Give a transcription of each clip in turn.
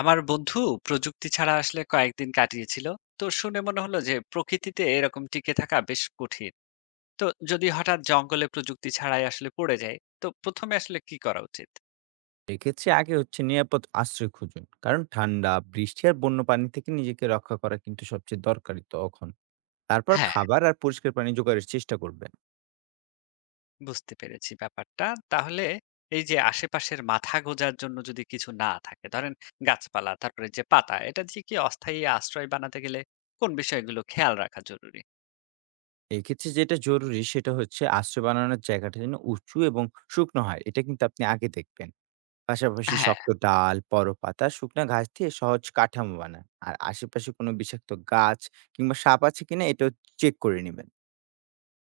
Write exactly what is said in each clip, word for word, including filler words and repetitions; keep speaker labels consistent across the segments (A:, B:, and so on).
A: আমার বন্ধু প্রযুক্তি ছাড়া আসলে কয়েকদিন কাটিয়েছিল। তো শুনে মনে হলো যে প্রকৃতিতে এরকম টিকে থাকা বেশ কঠিন। তো যদি হঠাৎ জঙ্গলে প্রযুক্তি ছাড়াই আসলে পড়ে যায়, তো প্রথমে আসলে কি করা উচিত?
B: এক্ষেত্রে আগে হচ্ছে নিরাপদ আশ্রয় খুঁজুন, কারণ ঠান্ডা বৃষ্টি আর বন্য পানি থেকে নিজেকে রক্ষা করা কিন্তু সবচেয়ে দরকারি তখন। তারপর
A: হ্যাঁ,
B: খাবার আর পরিষ্কার পানি জোগাড়ের চেষ্টা করবেন।
A: বুঝতে পেরেছি ব্যাপারটা। তাহলে এই যে আশেপাশের মাথা গোঁজার জন্য যদি কিছু না থাকে, ধরেন গাছপালা তারপরে যে পাতা এটা দিয়ে কি অস্থায়ী আশ্রয় বানাতে গেলে কোন বিষয়গুলো খেয়াল রাখা জরুরি?
B: এক্ষেত্রে যেটা জরুরি সেটা হচ্ছে আশ্রয় বানানোর জায়গাটা যেন উঁচু এবং শুকনো হয়, এটা কিন্তু আপনি আগে দেখবেন। পাশাপাশি
A: হ্যাঁ,
B: শক্ত ডাল, পরপাতা, শুকনা ঘাস দিয়ে সহজ কাঠামো বানান আর আশেপাশে কোনো বিষাক্ত গাছ কিংবা সাপ আছে কিনা এটাও চেক করে নেবেন।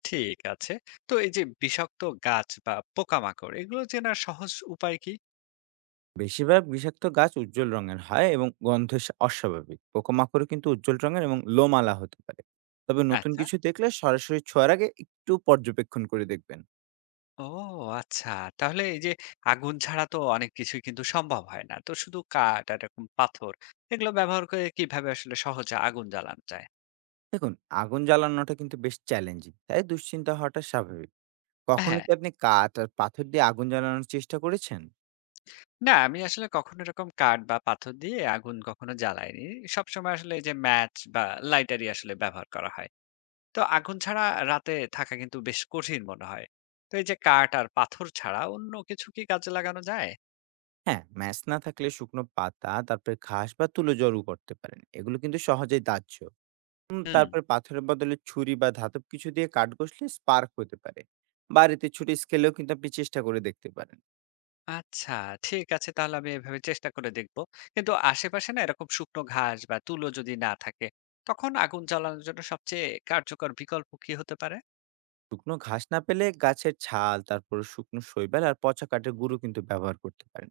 A: ঠিক আছে। তো এই যে বিষাক্ত গাছ বা পোকামাকড় এগুলো চেনার সহজ উপায় কি?
B: বেশিরভাগ বিষাক্ত গাছ উজ্জ্বল রঙের হয় এবং গন্ধ স- অস্বাভাবিক, পোকামাকড়ও কিন্তু উজ্জ্বল রঙের এবং লোমালা হতে পারে। তবে নতুন
A: আচ্ছা।
B: কিছু দেখলে সরাসরি ছোঁয়ার আগে একটু পর্যবেক্ষণ করে দেখবেন।
A: ও আচ্ছা। তাহলে এই যে আগুন ছাড়া তো অনেক কিছুই কিন্তু সম্ভব হয় না। তো শুধু কাঠ আর এরকম পাথর এগুলো ব্যবহার করে কিভাবে আসলে সহজে আগুন জ্বালানো যায়?
B: দেখুন, আগুন জ্বালানোটা কিন্তু বেশ চ্যালেঞ্জিং, তাই দুশ্চিন্তা হওয়াটা স্বাভাবিক। কখনো
A: হ্যাঁ।
B: কি আপনি কাঠ আর পাথর দিয়ে আগুন জ্বালানোর চেষ্টা করেছেন?
A: না, আমি আসলে কখনো এরকম কাঠ বা পাথর দিয়ে আগুন কখনো জ্বালাইনি। সবসময় আসলে এই যে ম্যাচ বা লাইটারই আসলে ব্যবহার করা হয়। তো আগুন ছাড়া রাতে থাকা কিন্তু বেশ কঠিন মনে হয়। তো এই যে কাঠ আর পাথর ছাড়া অন্য কিছু কি কাজে লাগানো যায়?
B: হ্যাঁ, ম্যাচ না থাকলে শুকনো পাতা, তারপরে ঘাস বা তুলো জড়ো করতে পারেন, এগুলো কিন্তু সহজেই দাহ্য। উম
A: হুম।
B: তারপরে পাথরের বদলে ছুরি বা ধাতব কিছু দিয়ে কাঠ ঘষলে স্পার্ক হতে পারে। বাড়িতে ছোট স্কেলেও কিন্তু আপনি চেষ্টা করে দেখতে পারেন।
A: আচ্ছা, ঠিক আছে, তাহলে আমি এভাবে চেষ্টা করে দেখব। কিন্তু আশেপাশে না এরকম শুকনো ঘাস বা তুলো যদি না থাকে, তখন আগুন জ্বালানোর জন্য সবচেয়ে কার্যকর বিকল্প কি হতে পারে?
B: শুকনো ঘাস না পেলে গাছের ছাল, তারপর শুকনো শৈবাল আর পচা কাঠের গুঁড়ো কিন্তু ব্যবহার করতে পারেন।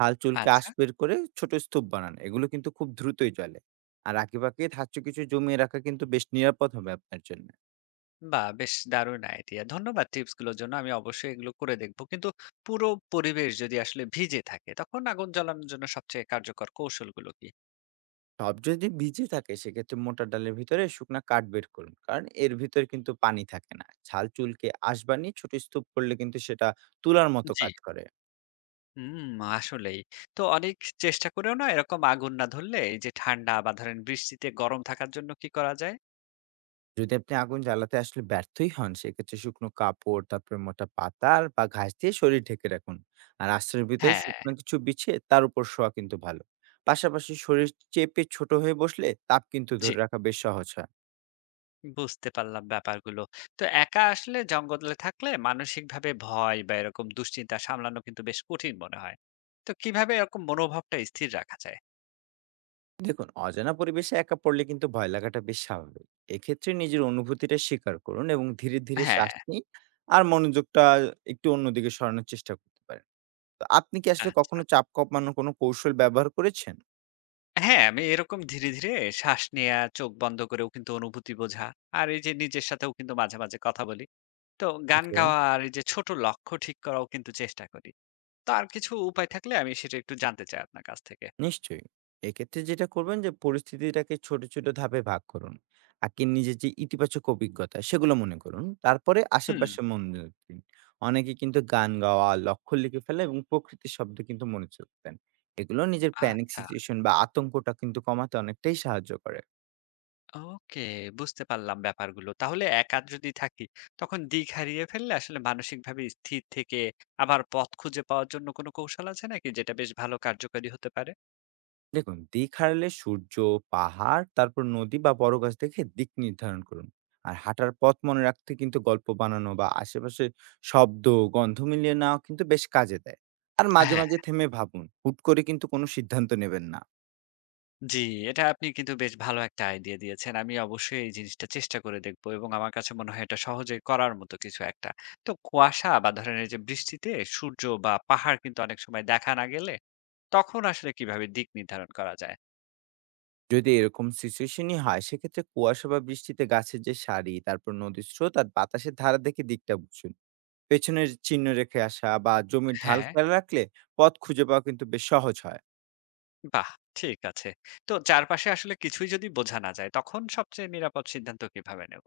B: হাল চুলকে
A: আচ্ছা,
B: আঁশ বের করে ছোট স্তূপ বানান। এগুলো কিন্তু খুব দ্রুতই চলে। আর আঁকিবাঁকি ধাতব কিছু জমিয়ে রাখা কিন্তু বেশ নিরাপদ হবে আপনার জন্য।
A: বাহ! বেশ দারুণ আইডিয়া। ধন্যবাদ টিপস গুলোর জন্য। আমি অবশ্যই এগুলো করে দেখব। কিন্তু পুরো পরিবেশ যদি আসলে ভিজে থাকে, তখন আগুন জ্বালানোর জন্য সবচেয়ে কার্যকর কৌশলগুলো কি?
B: টব যদি ভিজে থাকে, সেক্ষেত্রে মোটা ডালের ভিতরে শুকনা কাঠ বের করুন, কারণ এর ভিতরে কিন্তু পানি থাকে না। ছাল চুলকে আঁশ বানিয়ে ছোট স্তূপ করলে কিন্তু সেটা তুলার মতো
A: জি।
B: কাজ করে।
A: হুম, আসলেই। তো অনেক চেষ্টা করেও না এরকম আগুন না ধরলে এই যে ঠান্ডা বা ধরেন বৃষ্টিতে গরম থাকার জন্য কি করা যায়?
B: যদি আপনি আগুন জ্বালাতে আসলে ব্যর্থই হন, সেক্ষেত্রে শুকনো কাপড়, তারপরে মোটা পাতা আর বা ঘাস দিয়ে শরীর ঢেকে রাখুন। আর আশ্রয়ের ভিতরে
A: হ্যাঁ,
B: শুকনো কিছু বিছিয়ে তার উপর শোয়া কিন্তু ভালো। পাশাপাশি শরীর চেপে ছোট হয়ে বসলে তাপ কিন্তু
A: জি।
B: ধরে রাখা বেশ সহজ হয়।
A: বুঝতে পারলাম ব্যাপারগুলো। তো একা আসলে জঙ্গলে থাকলে মানসিকভাবে ভয় বা এরকম দুশ্চিন্তা সামলানো কিন্তু বেশ কঠিন মনে হয়। তো কিভাবে এরকম মনোভাবটা স্থির রাখা যায়?
B: দেখুন, অজানা পরিবেশে একা পড়লে কিন্তু ভয় লাগাটা বেশ স্বাভাবিক। এক্ষেত্রে নিজের অনুভূতিটা স্বীকার করুন এবং ধীরে, ধীরে
A: হ্যাঁ,
B: শ্বাস নিন। আর মনোযোগটা একটু অন্যদিকে সরানোর চেষ্টা করতে পারেন। তো আপনি কি আসলে
A: আচ্ছা।
B: কখনো চাপ কমানোর কোনো কৌশল ব্যবহার করেছেন?
A: হ্যাঁ, আমি এরকম ধীরে, ধীরে শ্বাস নেয়া, চোখ বন্ধ করেও কিন্তু অনুভূতি বোঝা, আর এই যে নিজের সাথেও কিন্তু মাঝে, মাঝে কথা বলি। তো গান
B: ওকে।
A: গাওয়া আর এই যে ছোট লক্ষ্য ঠিক করাও কিন্তু চেষ্টা করি। তো আর কিছু উপায় থাকলে আমি সেটা একটু জানতে চাই আপনার কাছ থেকে।
B: নিশ্চয়ই। এক্ষেত্রে যেটা করবেন, যে পরিস্থিতিটাকে ছোট, ছোট ধাপে ভাগ করুন। আগে নিজের যে ইতিবাচক অভিজ্ঞতা সেগুলো মনে করুন। তারপরে
A: হুম,
B: আশেপাশে মনোযোগ দিন। অনেকে কিন্তু গান গাওয়া, লক্ষ্য লিখে ফেলা এবং প্রকৃতির শব্দ কিন্তু মনোযোগ দেন। এগুলো নিজের প্যানিক
A: আচ্ছা।
B: সিচুয়েশন বা আতঙ্কটা কিন্তু কমাতে অনেকটাই সাহায্য করে।
A: ওকে, বুঝতে পারলাম ব্যাপারগুলো। তাহলে একা যদি থাকি, তখন দিক হারিয়ে ফেললে আসলে মানসিকভাবে স্থির থেকে আবার পথ খুঁজে পাওয়ার জন্য কোনো কৌশল আছে নাকি যেটা বেশ ভালো কার্যকারী হতে পারে?
B: দেখুন, দিঘালে সূর্য, পাহাড়, তারপর নদী বা বড় গাছ দেখে দিক নির্ধারণ করুন। আর হাঁটার পথ মনে রাখতে কিন্তু গল্প বানানো বা আশেপাশে শব্দ, গন্ধ মিলিয়ে নেওয়া কিন্তু বেশ কাজে দেয়। আর মাঝে,
A: হ্যাঁ,
B: মাঝে থেমে ভাবুন। হুট করে কিন্তু কোনো সিদ্ধান্ত নেবেন না।
A: জি, এটা আপনি কিন্তু বেশ ভালো একটা আইডিয়া দিয়েছেন। আমি অবশ্যই এই জিনিসটা চেষ্টা করে দেখবো এবং আমার কাছে মনে হয় এটা সহজেই করার মতো কিছু একটা। তো কুয়াশা বা ধরেন এই যে বৃষ্টিতে সূর্য বা পাহাড় কিন্তু অনেক সময় দেখা না গেলে তখন আসলে কিভাবে দিক নির্ধারণ করা যায়?
B: যদি এরকম সিচুয়েশনই হয়, সেক্ষেত্রে কুয়াশা বা বৃষ্টিতে গাছের যে সারি, তারপর নদীর স্রোত আর বাতাসের ধারা দেখে দিকটা বুঝুন। পেছনের চিহ্ন রেখে আসা বা জমির ঢাল
A: হ্যাঁ।
B: খেয়াল রাখলে পথ খুঁজে পাওয়া কিন্তু বেশ সহজ হয়।
A: বাহ! ঠিক আছে। তো চারপাশে আসলে কিছুই যদি বোঝা না যায়, তখন সবচেয়ে নিরাপদ সিদ্ধান্ত কিভাবে নেব?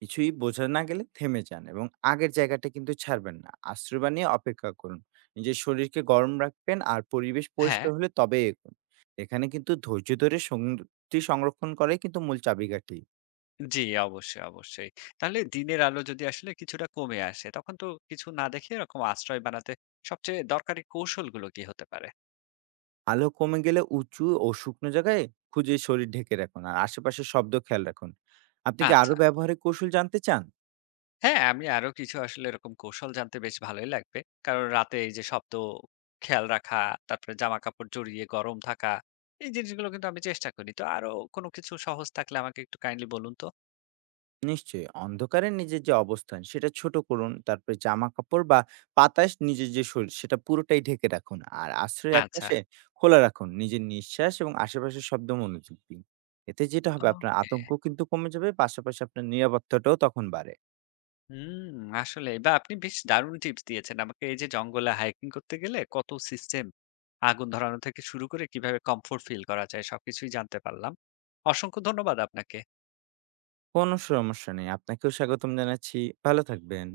B: কিছুই বোঝা না গেলে থেমে যান এবং আগের জায়গাটা কিন্তু ছাড়বেন না। আশ্রয় বানিয়ে অপেক্ষা করুন। নিজের শরীরকে গরম রাখবেন আর পরিবেশ
A: হ্যাঁ,
B: পরিষ্কার হলে তবেই এগোন। এখানে কিন্তু ধৈর্য ধরে শক্তি সংরক্ষণ করাই কিন্তু মূল চাবিকাঠি।
A: জি, অবশ্যই, অবশ্যই। তাহলে দিনের আলো যদি আসলে কিছুটা কমে আসে, তখন তো কিছু না দেখে এরকম আশ্রয় বানাতে সবচেয়ে দরকারি কৌশলগুলো কি হতে পারে?
B: আলো কমে গেলে উঁচু ও শুকনো জায়গায় খুঁজে শরীর ঢেকে রাখুন আর আশেপাশের শব্দ খেয়াল রাখুন। আপনি কি আরো
A: আচ্ছা।
B: ব্যবহারিক কৌশল জানতে চান?
A: হ্যাঁ, আমি আরো কিছু আসলে এরকম কৌশল জানতে বেশ ভালোই লাগবে। কারণ রাতে এই যে শব্দ খেয়াল রাখা, তারপরে জামাকাপড় জড়িয়ে গরম থাকা, এই জিনিসগুলো কিন্তু আমি চেষ্টা করি। তো আরো কোনো কিছু সহজ থাকলে আমাকে একটু কাইন্ডলি বলুন তো?
B: নিশ্চয়ই, অন্ধকারে নিজের যে অবস্থান সেটা ছোট করুন, তারপরে জামা কাপড় বা বাতাস নিজের যে শরীর সেটা পুরোটাই ঢেকে রাখুন। আর আশ্রয়ের
A: আচ্ছা,
B: একপাশে খোলা রাখুন, নিজের নিঃশ্বাস এবং আশেপাশের শব্দ মনোযোগ দিন। এতে যেটা হবে, আপনার
A: ওকে।
B: আতঙ্ক কিন্তু কমে যাবে, পাশাপাশি আপনার নিরাপত্তাটাও তখন বাড়ে।
A: হুম, আসলে বা আপনি বেশ দারুণ টিপস দিয়েছেন আমাকে। এই যে জঙ্গলে হাইকিং করতে গেলে কত সিস্টেম, আগুন ধরানো থেকে শুরু করে কিভাবে কমফোর্ট ফিল করা যায় সবকিছুই জানতে পারলাম। অসংখ্য ধন্যবাদ আপনাকে।
B: কোনো সমস্যা নেই, আপনাকেও স্বাগতম জানাচ্ছি। ভালো থাকবেন।